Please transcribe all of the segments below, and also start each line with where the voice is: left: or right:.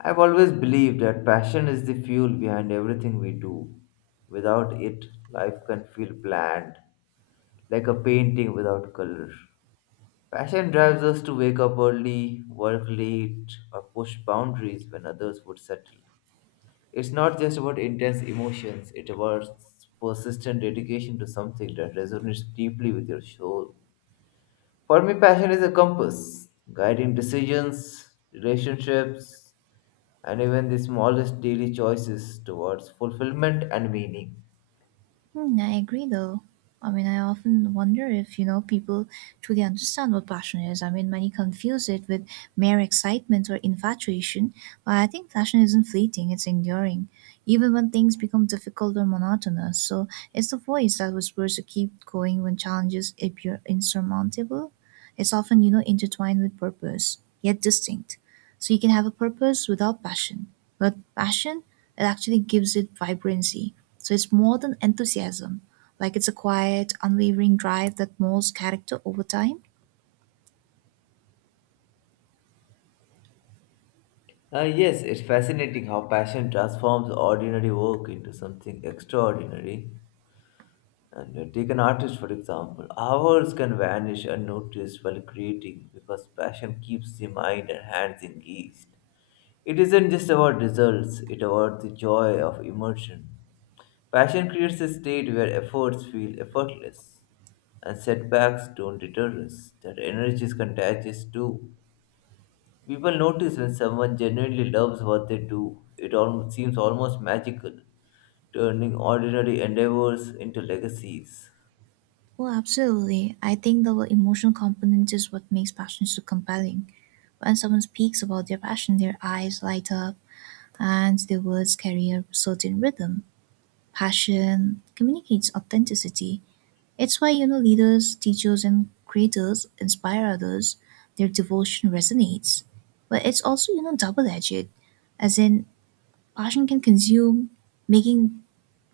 left: I've always believed that passion is the fuel behind everything we do. Without it, life can feel bland, like a painting without color. Passion drives us to wake up early, work late, or push boundaries when others would settle. It's not just about intense emotions, it's about persistent dedication to something that resonates deeply with your soul. For me, passion is a compass guiding decisions, relationships, and even the smallest daily choices towards fulfillment and meaning.
right: Hmm, I agree though. I mean, I often wonder if, people truly understand what passion is. I mean, many confuse it with mere excitement or infatuation, but I think passion isn't fleeting, it's enduring, even when things become difficult or monotonous. So it's the voice that whispers to keep going when challenges appear insurmountable. It's often, intertwined with purpose, yet distinct. So you can have a purpose without passion, but passion, it actually gives it vibrancy so it's more than enthusiasm. Like it's a quiet, unwavering drive that molds character over time.
left: Yes, it's fascinating how passion transforms ordinary work into something extraordinary. And take an artist, for example. Hours can vanish unnoticed while creating because passion keeps the mind and hands engaged. It isn't just about results, it's about the joy of immersion. Passion creates a state where efforts feel effortless and setbacks don't deter us. That energy is contagious too. People notice when someone genuinely loves what they do. It seems almost magical, turning ordinary endeavors into legacies.
right: Well, absolutely. I think the emotional component is what makes passion so compelling. When someone speaks about their passion, their eyes light up and their words carry a certain rhythm. Passion communicates authenticity. It's why, leaders, teachers, and creators inspire others. Their devotion resonates. But it's also, double edged. As in, passion can consume, making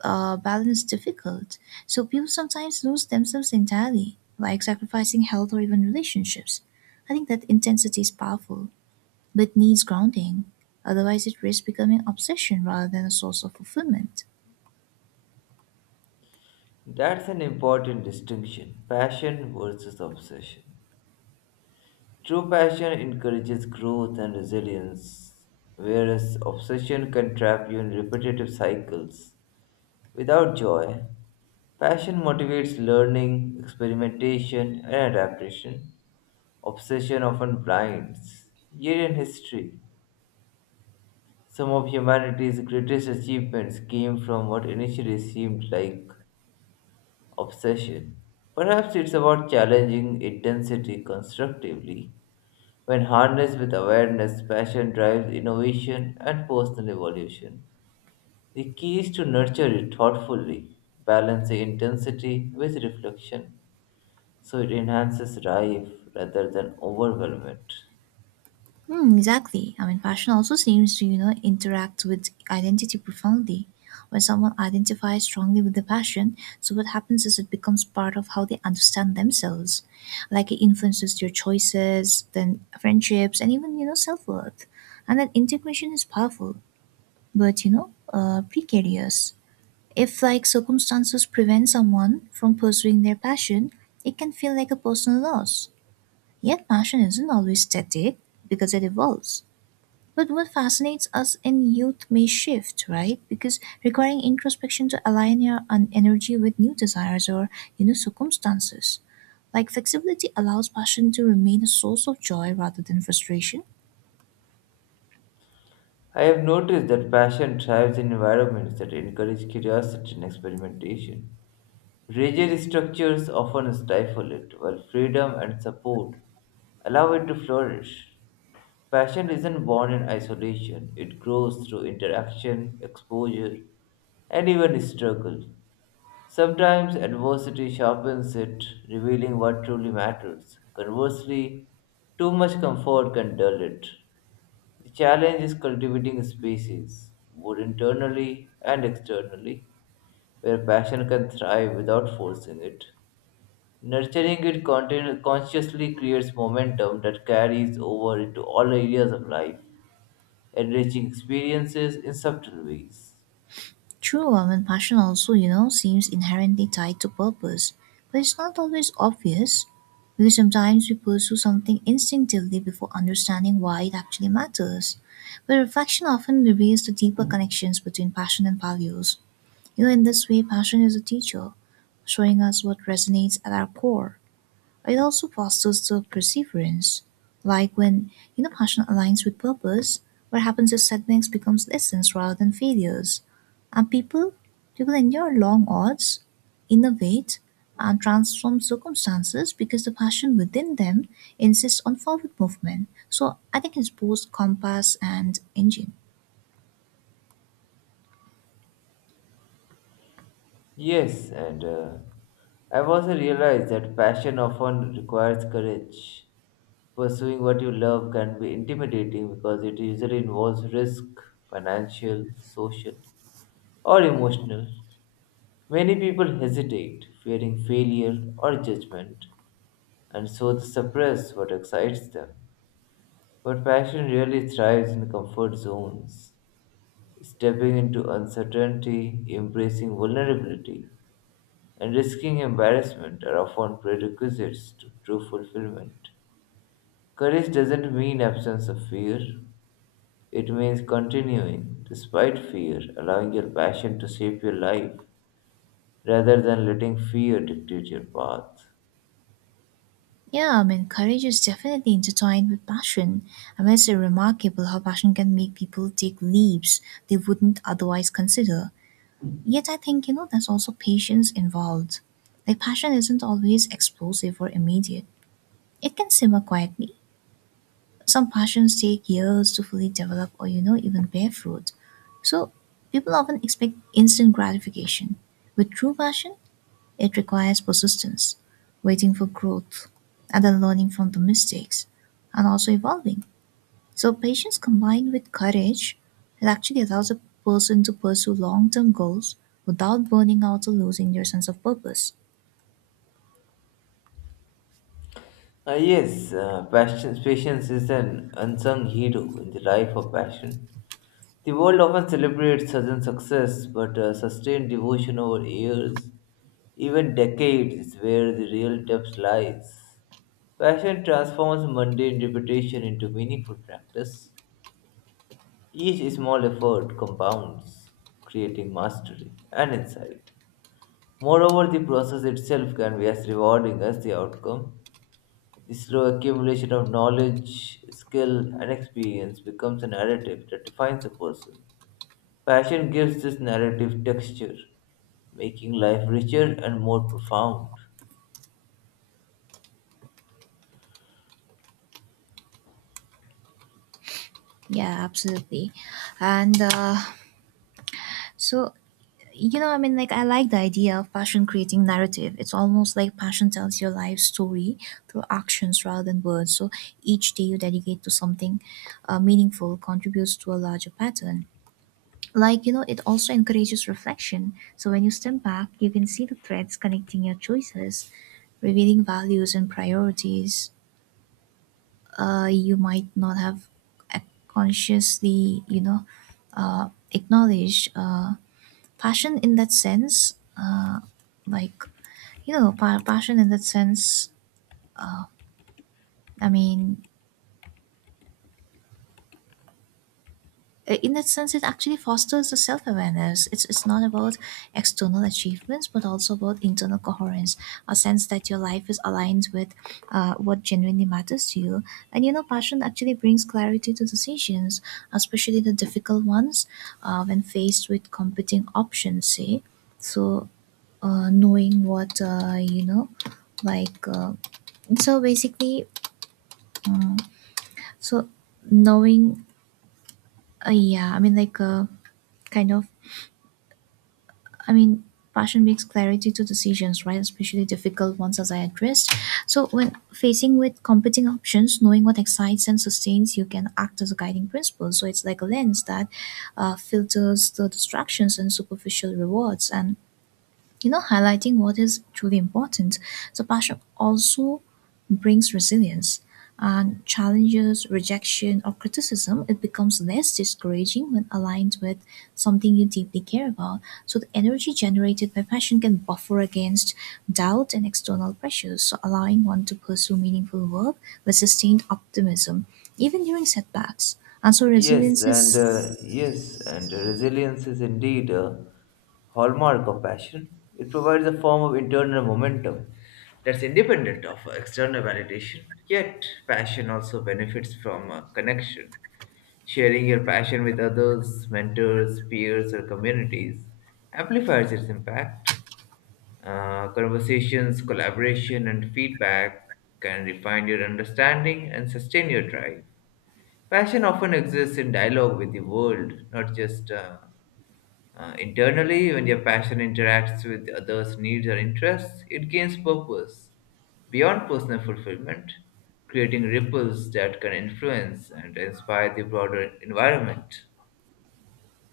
right: balance difficult. So people sometimes lose themselves entirely, like sacrificing health or even relationships. I think that intensity is powerful, but needs grounding. Otherwise, it risks becoming obsession rather than a source of fulfillment.
left: That's an important distinction, passion versus obsession. True passion encourages growth and resilience, whereas obsession can trap you in repetitive cycles. Without joy, passion motivates learning, experimentation, and adaptation. Obsession often blinds. Yet in history, some of humanity's greatest achievements came from what initially seemed like obsession. Perhaps it's about challenging intensity constructively. When harnessed with awareness, passion drives innovation and personal evolution. The key is to nurture it thoughtfully, balancing intensity with reflection so it enhances life rather than overwhelm it.
right: Mm, exactly. I mean, fashion also seems to, interact with identity profoundly. When someone identifies strongly with the passion, so what happens is it becomes part of how they understand themselves. Like it influences their choices, then friendships, and even, self worth. And that integration is powerful, but, precarious. If, like, circumstances prevent someone from pursuing their passion, it can feel like a personal loss. Yet, passion isn't always static because it evolves. But what fascinates us in youth may shift, right? Because requiring introspection to align your energy with new desires or you know circumstances. Like flexibility allows passion to remain a source of joy rather than frustration.
left: I have noticed that passion thrives in environments that encourage curiosity and experimentation. Rigid structures often stifle it, while freedom and support allow it to flourish. Passion isn't born in isolation, it grows through interaction, exposure, and even struggle. Sometimes adversity sharpens it, revealing what truly matters. Conversely, too much comfort can dull it. The challenge is cultivating spaces, both internally and externally, where passion can thrive without forcing it. Nurturing it consciously creates momentum that carries over into all areas of life, enriching experiences in subtle ways.
right: True love and passion also, seems inherently tied to purpose, but it's not always obvious because sometimes we pursue something instinctively before understanding why it actually matters. But reflection often reveals the deeper connections between passion and values. You know, in this way, passion is a teacher, showing us what resonates at our core. It also fosters the perseverance. Like when, passion aligns with purpose, what happens is setbacks becomes lessons rather than failures. And people endure long odds, innovate, and transform circumstances because the passion within them insists on forward movement. So I think it's both compass and engine.
left: Yes, and I've also realized that passion often requires courage. Pursuing what you love can be intimidating because it usually involves risk, financial, social, or emotional. Many people hesitate, fearing failure or judgment, and so they suppress what excites them. But passion really thrives in comfort zones. Stepping into uncertainty, embracing vulnerability, and risking embarrassment are often prerequisites to true fulfillment. Courage doesn't mean absence of fear, it means continuing despite fear, allowing your passion to shape your life rather than letting fear dictate your path.
right: Yeah, I mean, courage is definitely intertwined with passion. I mean, it's remarkable how passion can make people take leaps they wouldn't otherwise consider. Yet, I think, there's also patience involved. Like, passion isn't always explosive or immediate, it can simmer quietly. Some passions take years to fully develop or, even bear fruit. So, people often expect instant gratification. With true passion, it requires persistence, waiting for growth, and then learning from the mistakes and also evolving. So, patience combined with courage, it actually allows a person to pursue long term goals without burning out or losing their sense of purpose.
left: Patience is an unsung hero in the life of passion. The world often celebrates sudden success, but sustained devotion over years, even decades, is where the real depth lies. Passion transforms mundane repetition into meaningful practice. Each small effort compounds, creating mastery and insight. Moreover, the process itself can be as rewarding as the outcome. The slow accumulation of knowledge, skill, and experience becomes a narrative that defines a person. Passion gives this narrative texture, making life richer and more profound.
right: Yeah, absolutely. And So, you know, I mean, like, I like the idea of passion creating narrative. It's almost like passion tells your life story through actions rather than words. So, each day you dedicate to something meaningful contributes to a larger pattern. Like, you know, it also encourages reflection. So, when you step back, you can see the threads connecting your choices, revealing values and priorities you might not have uh, consciously, acknowledged. Passion in that sense like you know pa- Passion in that sense, i mean in that sense, it actually fosters the self awareness. It's not about external achievements, but also about internal coherence, a sense that your life is aligned with what genuinely matters to you. And you know, passion actually brings clarity to decisions, especially the difficult ones when faced with competing options, say. So, knowing what, you know, like, so basically, so knowing, yeah, I mean, like, kind of I mean, Passion brings clarity to decisions, right? Especially difficult ones, as I addressed. So, when facing with competing options, knowing what excites and sustains you can act as a guiding principle. So, it's like a lens that filters the distractions and superficial rewards. And you know, highlighting what is truly important. So passion also brings resilience and challenges, rejection, or criticism. It becomes less discouraging when aligned with something you deeply care about. So the energy generated by passion can buffer against doubt and external pressures, so allowing one to pursue meaningful work with sustained optimism, even during setbacks. And so
left: Yes,
right: resilience
left: and uh,
right: is
left: yes, and resilience is indeed a hallmark of passion. It provides a form of internal momentum that's independent of external validation. Yet, passion also benefits from connection. Sharing your passion with others, mentors, peers, or communities amplifies its impact. Conversations, collaboration, and feedback can refine your understanding and sustain your drive. Passion often exists in dialogue with the world, not just internally. When your passion interacts with others' needs or interests, it gains purpose beyond personal fulfillment, creating ripples that can influence and inspire the broader environment.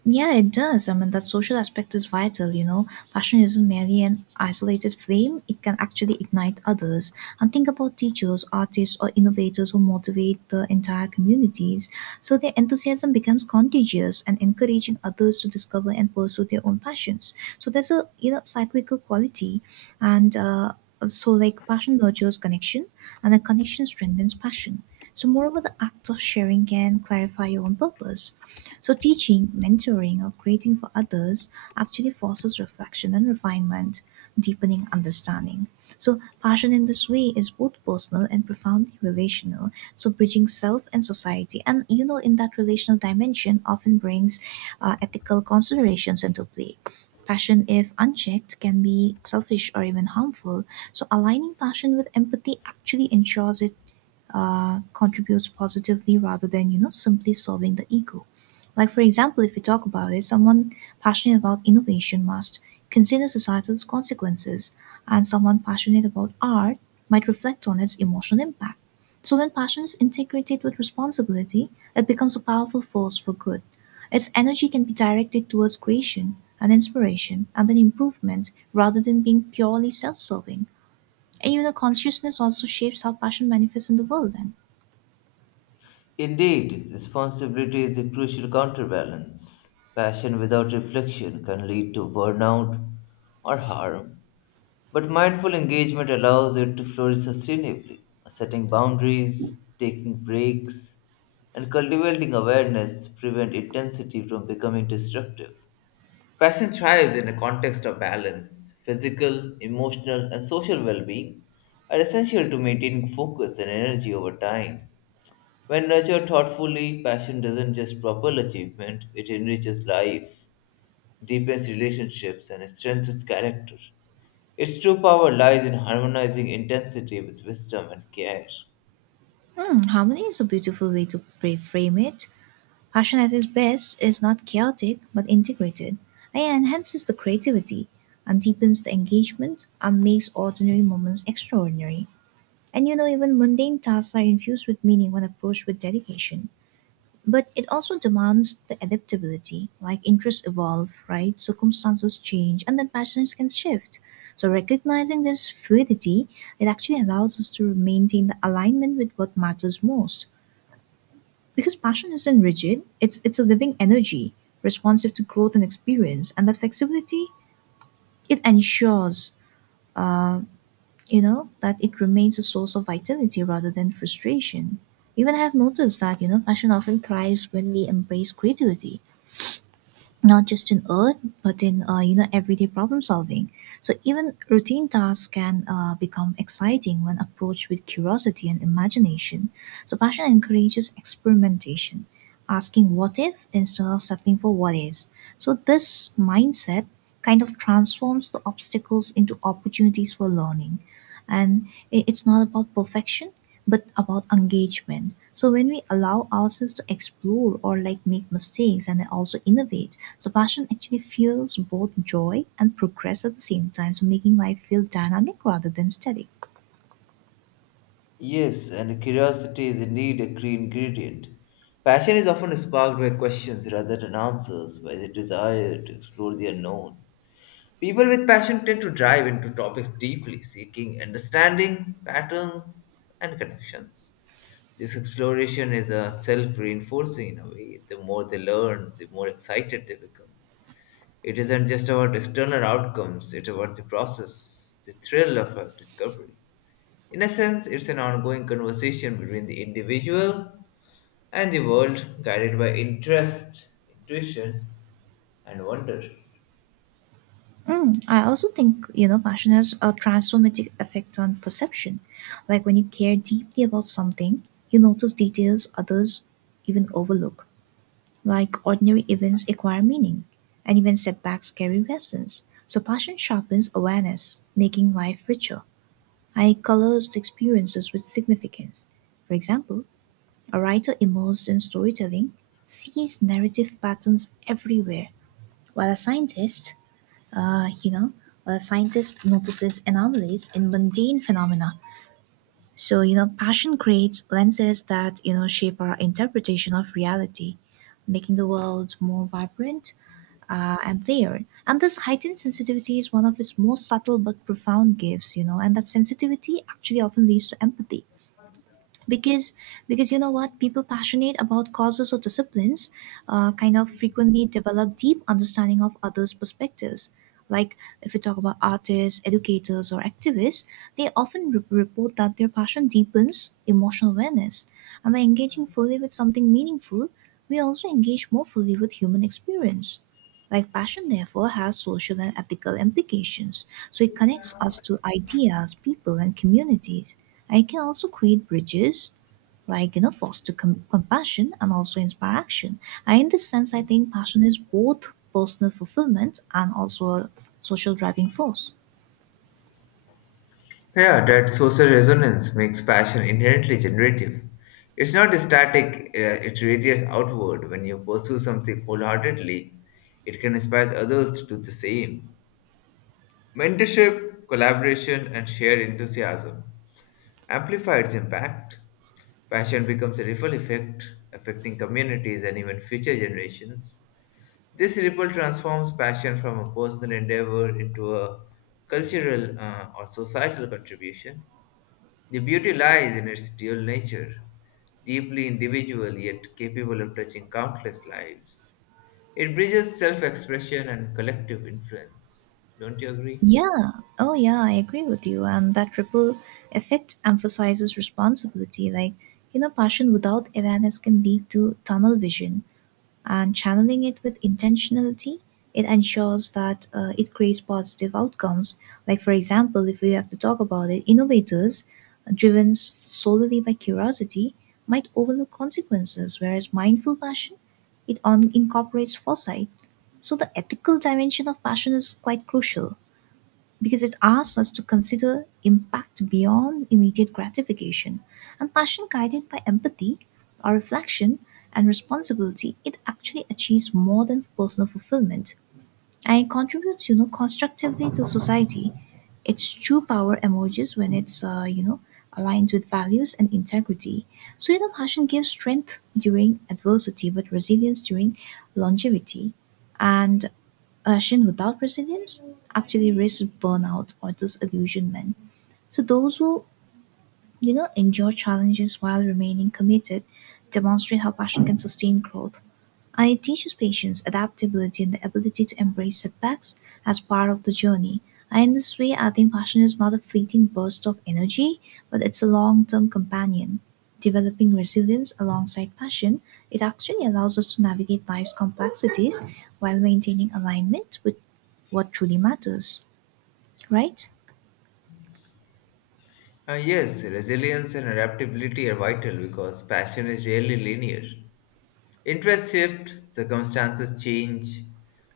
right: yeah, it does. I mean, that social aspect is vital, you know. Passion isn't merely an isolated flame, it can actually ignite others. And think about teachers, artists, or innovators who motivate the entire communities. So their enthusiasm becomes contagious and encouraging others to discover and pursue their own passions. So there's a, cyclical quality. And uh, like, passion nurtures connection, and a connection strengthens passion. So, moreover, the act of sharing can clarify your own purpose. So, teaching, mentoring, or creating for others actually fosters reflection and refinement, deepening understanding. So, passion in this way is both personal and profoundly relational. So, bridging self and society, and you know, in that relational dimension, often brings ethical considerations into play. Passion, if unchecked, can be selfish or even harmful. So, aligning passion with empathy actually ensures it contributes positively rather than you know simply serving the ego, like for example if we talk about it, someone passionate about innovation must consider societal consequences, and someone passionate about art might reflect on its emotional impact. So when passion is integrated with responsibility, it becomes a powerful force for good. Its energy can be directed towards creation and inspiration and then improvement rather than being purely self-serving, and even the consciousness also shapes how passion manifests in the world then.
left: Indeed, responsibility is a crucial counterbalance. Passion without reflection can lead to burnout or harm, but mindful engagement allows it to flourish sustainably. Setting boundaries, taking breaks, and cultivating awareness prevent intensity from becoming destructive. Passion thrives in a context of balance. Physical, emotional, and social well being are essential to maintaining focus and energy over time. When nurtured thoughtfully, passion doesn't just propel achievement, it enriches life, deepens relationships, and strengthens character. Its true power lies in harmonizing intensity with wisdom and care.
right: Hmm, harmony is a beautiful way to frame it. Passion at its best is not chaotic but integrated, and enhances the creativity, and deepens the engagement, and makes ordinary moments extraordinary. And you know, even mundane tasks are infused with meaning when approached with dedication. But it also demands the adaptability, like interests evolve, right? Circumstances change, and then passions can shift. So, recognizing this fluidity, it actually allows us to maintain the alignment with what matters most because passion isn't rigid, it's a living energy, responsive to growth and experience, and that flexibility it ensures, that it remains a source of vitality rather than frustration. Even I have noticed that, you know, passion often thrives when we embrace creativity, not just in art but in you know everyday problem solving. So even routine tasks can become exciting when approached with curiosity and imagination. So passion encourages experimentation, asking what if instead of settling for what is. So this mindset kind of transforms the obstacles into opportunities for learning, and it's not about perfection but about engagement. So when we allow ourselves to explore or like make mistakes and also innovate, so passion actually fuels both joy and progress at the same time, so making life feel dynamic rather than static.
left: Yes, and curiosity is indeed a key ingredient. Passion is often sparked by questions rather than answers, by the desire to explore the unknown. People with passion tend to dive into topics deeply, seeking understanding, patterns, and connections. This exploration is a self reinforcing in a way. The more they learn, the more excited they become. It isn't just about external outcomes, it's about the process, the thrill of a discovery. In a sense, it's an ongoing conversation between the individual and the world, guided by interest, intuition, and wonder.
right: Mm, I also think you know passion has a transformative effect on perception. Like when you care deeply about something, you notice details others even overlook. Like ordinary events acquire meaning, and even setbacks carry lessons. So passion sharpens awareness, making life richer. I colors the experiences with significance. For example, a writer immersed in storytelling sees narrative patterns everywhere, while a uh, you know, scientist notices anomalies in mundane phenomena. So you know, passion creates lenses that you know shape our interpretation of reality, making the world more vibrant and there. And this heightened sensitivity is one of its most subtle but profound gifts, you know, and that sensitivity actually often leads to empathy, because because you know what, people passionate about causes or disciplines kind of frequently develop deep understanding of others perspectives. Like if we talk about artists, educators, or activists, they often report that their passion deepens emotional awareness, and by engaging fully with something meaningful we also engage more fully with human experience. Like passion therefore has social and ethical implications, so it connects us to ideas, people, and communities. I can also create bridges, like you know, foster compassion and also inspire action. And in this sense, I think passion is both personal fulfillment and also a social driving force.
left: Yeah, that social resonance makes passion inherently generative. It's not static, it radiates outward. When you pursue something wholeheartedly, it can inspire others to do the same. Mentorship, collaboration, and shared enthusiasm amplify its impact. Passion becomes a ripple effect, affecting communities and even future generations. This ripple transforms passion from a personal endeavor into a cultural or societal contribution. The beauty lies in its dual nature, deeply individual yet capable of touching countless lives. It bridges self expression and collective influence. Don't you agree?
right: Yeah. Oh, yeah, I agree with you. And that ripple effect emphasizes responsibility. Like, you know, passion without awareness can lead to tunnel vision, and channeling it with intentionality, it ensures that it creates positive outcomes. Like, for example, if we have to talk about it, innovators driven solely by curiosity might overlook consequences, whereas mindful passion it incorporates foresight. So, the ethical dimension of passion is quite crucial because it asks us to consider impact beyond immediate gratification. And passion guided by empathy, our reflection, and responsibility, it actually achieves more than personal fulfillment. And it contributes, you know, constructively to society. Its true power emerges when it's aligned with values and integrity. So, you know, passion gives strength during adversity, but resilience during longevity. And passion without resilience actually risks burnout or disillusionment. So those who, you know, endure challenges while remaining committed demonstrate how passion can sustain growth. It teaches patience, adaptability, and the ability to embrace setbacks as part of the journey. And in this way, I think passion is not a fleeting burst of energy, but it's a long term companion. Developing resilience alongside passion, it actually allows us to navigate life's complexities while maintaining alignment with what truly matters, right?
left: Yes, resilience and adaptability are vital because passion is rarely linear. Interests shift, circumstances change,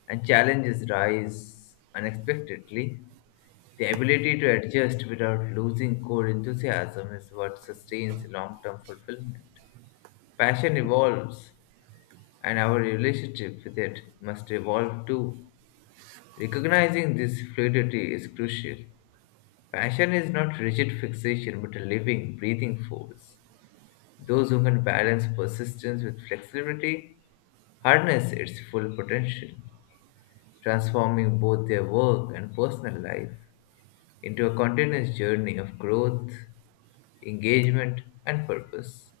left: and challenges rise unexpectedly. The ability to adjust without losing core enthusiasm is what sustains long term fulfillment. Passion evolves, and our relationship with it must evolve too. Recognizing this fluidity is crucial. Passion is not rigid fixation but a living, breathing force. Those who can balance persistence with flexibility harness its full potential, transforming both their work and personal life into a continuous journey of growth, engagement, and purpose.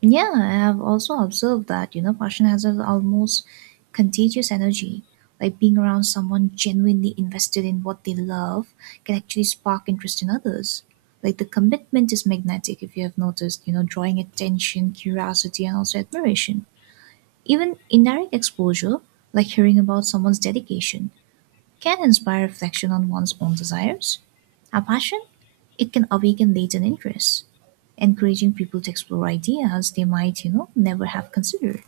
right: Yeah, I have also observed that, you know, passion has an almost contagious energy. Like being around someone genuinely invested in what they love can actually spark interest in others. Like the commitment is magnetic, if you have noticed, you know, drawing attention, curiosity, and also admiration. Even indirect exposure, like hearing about someone's dedication, can inspire reflection on one's own desires. A passion, it can awaken latent interests encouraging people to explore ideas they might, you know, never have considered.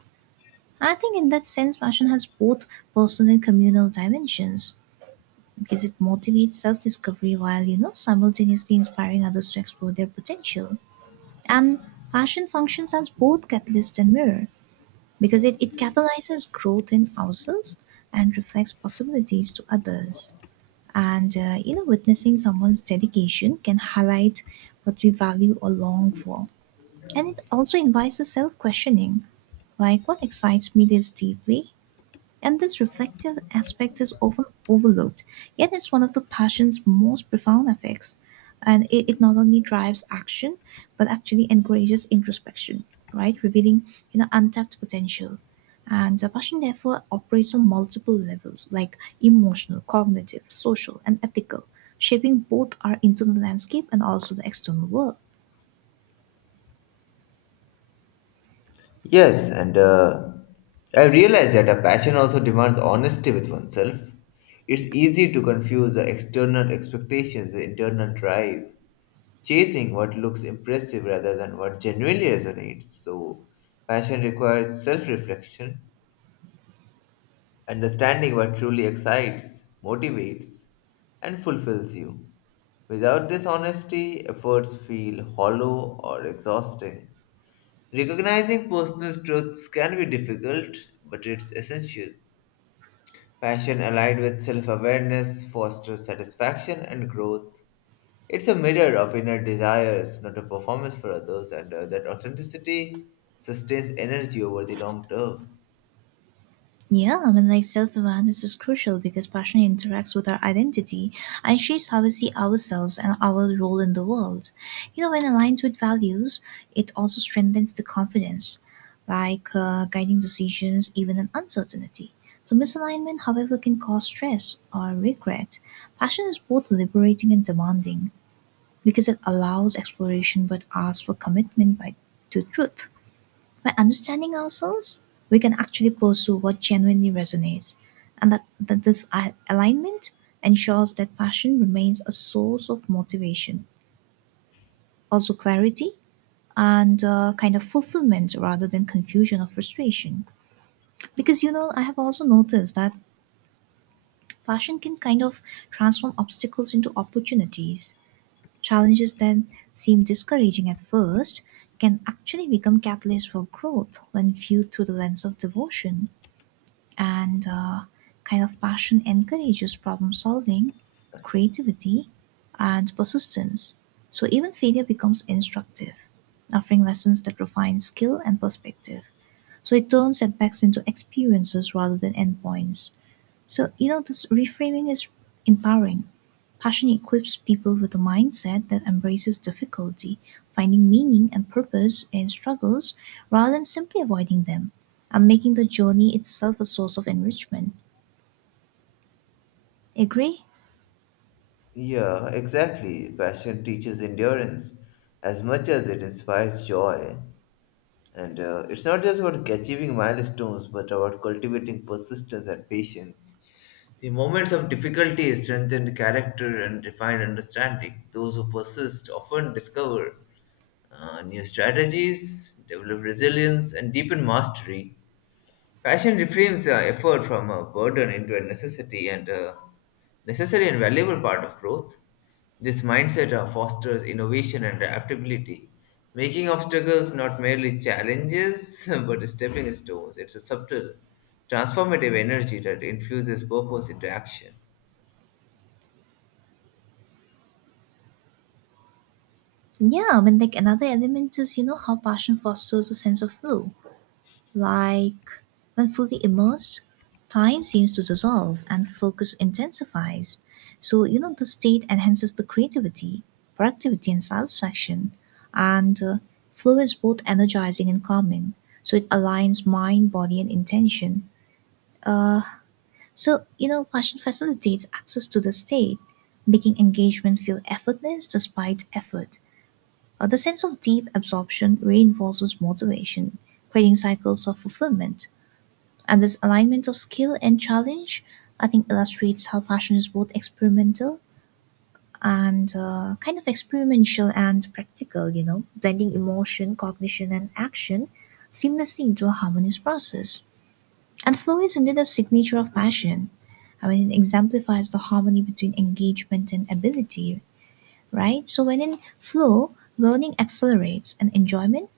right: I think in that sense, fashion has both personal and communal dimensions because it motivates self-discovery while, you know, simultaneously inspiring others to explore their potential. And fashion functions as both catalyst and mirror because it catalyzes growth in ourselves and reflects possibilities to others. And, you know, witnessing someone's dedication can highlight what we value or long for, and it also invites a self questioning, like, what excites me this deeply? And this reflective aspect is often overlooked, yet, it's one of the passion's most profound effects. And it not only drives action, but actually encourages introspection, right? Revealing, you know, untapped potential. And passion, therefore, operates on multiple levels like emotional, cognitive, social, and ethical, shaping both our internal landscape and also the external world.
left: Yes, and I realize that a passion also demands honesty with oneself. It's easy to confuse the external expectations with internal drive, chasing what looks impressive rather than what genuinely resonates. So, passion requires self reflection, understanding what truly excites, motivates, and fulfills you. Without this honesty, efforts feel hollow or exhausting. Recognizing personal truths can be difficult, but it's essential. Passion aligned with self awareness fosters satisfaction and growth. It's a mirror of inner desires, not a performance for others, and that authenticity sustains energy over the long term.
right: Yeah, I mean, like self awareness is crucial because passion interacts with our identity and shapes how we see ourselves and our role in the world. You know, when aligned with values, it also strengthens the confidence, like guiding decisions even in uncertainty. So, misalignment, however, can cause stress or regret. Passion is both liberating and demanding because it allows exploration but asks for commitment by, to truth. By understanding ourselves, we can actually pursue what genuinely resonates, and that this alignment ensures that passion remains a source of motivation, also clarity and kind of fulfillment rather than confusion or frustration. Because you know, I have also noticed that passion can kind of transform obstacles into opportunities. Challenges that seem discouraging at first can actually become catalysts for growth when viewed through the lens of devotion. And kind of passion encourages problem solving, creativity, and persistence. So even failure becomes instructive, offering lessons that refine skill and perspective. So it turns setbacks into experiences rather than endpoints. So, you know, this reframing is empowering. Passion equips people with a mindset that embraces difficulty, finding meaning and purpose in struggles rather than simply avoiding them, and making the journey itself a source of enrichment. Agree?
left: Yeah, exactly. Passion teaches endurance as much as it inspires joy. And it's not just about achieving milestones, but about cultivating persistence and patience. The moments of difficulty strengthen character and refine understanding. Those who persist often discover new strategies, develop resilience, and deepen mastery. Passion reframes effort from a burden into a necessity and necessary and valuable part of growth. This mindset fosters innovation and adaptability, making obstacles not merely challenges but stepping stones. It's a subtle, transformative energy that infuses purpose into action.
right: Yeah, I mean, like another element is, you know, how passion fosters a sense of flow. Like when fully immersed, time seems to dissolve and focus intensifies. So, you know, the state enhances the creativity, productivity, and satisfaction, and flow is both energizing and calming. So, it aligns mind, body, and intention. Uh, so, you know, passion facilitates access to the state, making engagement feel effortless despite effort. The sense of deep absorption reinforces motivation, creating cycles of fulfillment. And this alignment of skill and challenge, I think, illustrates how fashion is both experimental and practical, you know, blending emotion, cognition, and action seamlessly into a harmonious process. And flow is indeed a signature of fashion. I mean, it exemplifies the harmony between engagement and ability, right? So, when in flow, learning accelerates and enjoyment,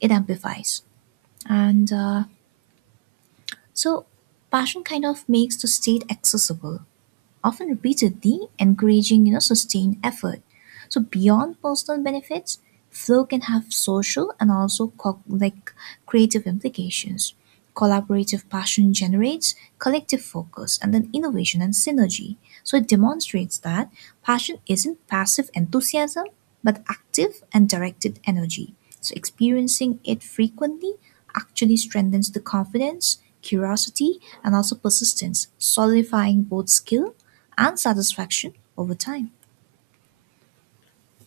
right: it amplifies. And so, passion kind of makes the state accessible often repeatedly, encouraging you know sustained effort. So beyond personal benefits, flow can have social and also like creative implications. Collaborative passion generates collective focus and then innovation and synergy. So it demonstrates that passion isn't passive enthusiasm, but active and directed energy. So, experiencing it frequently actually strengthens the confidence, curiosity, and also persistence, solidifying both skill and satisfaction over time.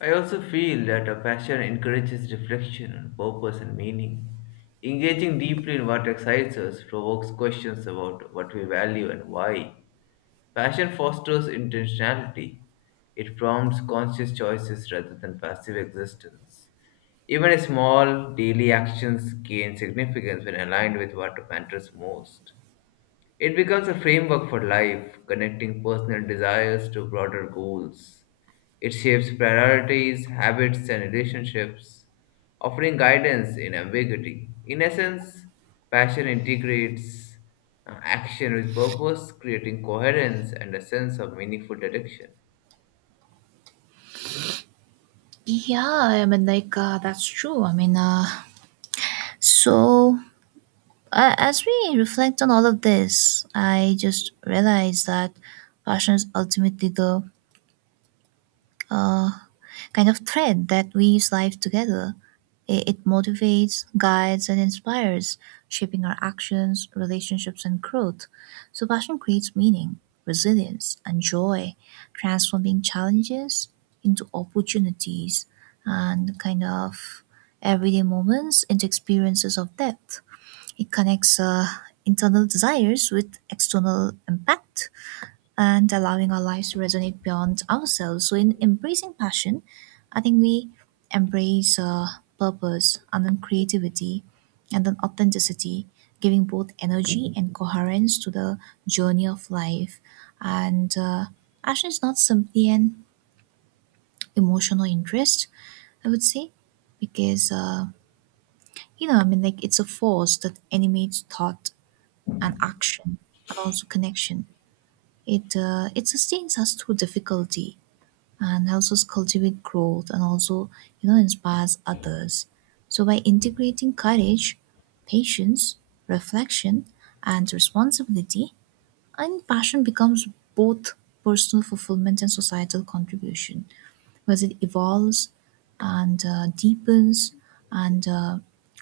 left: I also feel that a passion encourages reflection on purpose and meaning. Engaging deeply in what excites us provokes questions about what we value and why. Passion fosters intentionality. It prompts conscious choices rather than passive existence. Even small daily actions gain significance when aligned with what matters most. It becomes a framework for life, connecting personal desires to broader goals. It shapes priorities, habits, and relationships, offering guidance in ambiguity. In essence, passion integrates action with purpose, creating coherence and a sense of meaningful direction.
right: Yeah, I mean, like, that's true. So as we reflect on all of this, I just realized that passion is ultimately the uh, kind of thread that weaves life together. It motivates, guides, and inspires, shaping our actions, relationships, and growth. So, passion creates meaning, resilience, and joy, transforming challenges into opportunities and kind of everyday moments into experiences of depth. It connects internal desires with external impact and allowing our lives to resonate beyond ourselves. So, in embracing passion, I think we embrace purpose and then creativity and then authenticity, giving both energy and coherence to the journey of life. And passion is not simply an emotional interest, I would say, because, it's a force that animates thought and action and also connection. It sustains us through difficulty and helps us cultivate growth and also you know inspires others. So by integrating courage, patience, reflection, and responsibility, and passion becomes both personal fulfillment and societal contribution because it evolves and deepens and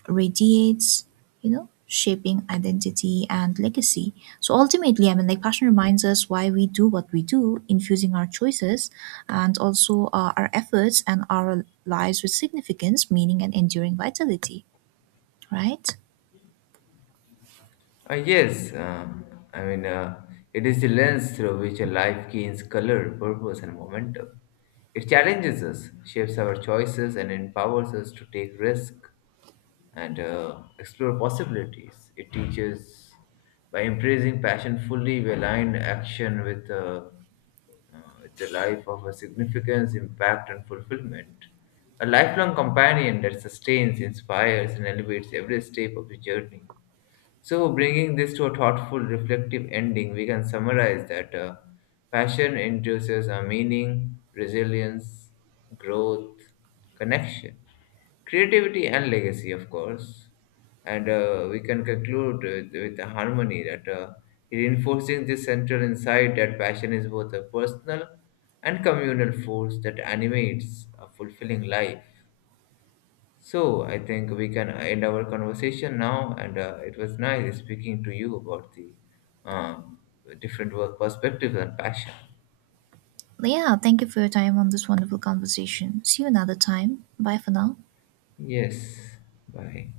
right: radiates, you know, shaping identity and legacy. So ultimately, I mean, like passion reminds us why we do what we do, infusing our choices and also our efforts and our lives with significance, meaning, and enduring vitality, right?
left: Uh, yes, uh, I mean, uh, it is the lens through which a life gains color, purpose, and momentum. It challenges us, shapes our choices, and empowers us to take risks and explore possibilities. It teaches by embracing passion fully. We align action with uh, the life of a significance, impact, and fulfillment. A lifelong companion that sustains, inspires, and elevates every step of the journey. So, bringing this to a thoughtful, reflective ending, we can summarize that passion induces a meaning, resilience, growth, connection, creativity, and legacy, of course. And we can conclude with a harmony that reinforcing this central insight that passion is both a personal and communal force that animates a fulfilling life. So I think we can end our conversation now, and it was nice speaking to you about the um, different work perspectives and passion.
right: Yeah, thank you for your time on this wonderful conversation. See you another time. Bye for now.
left: Yes, bye.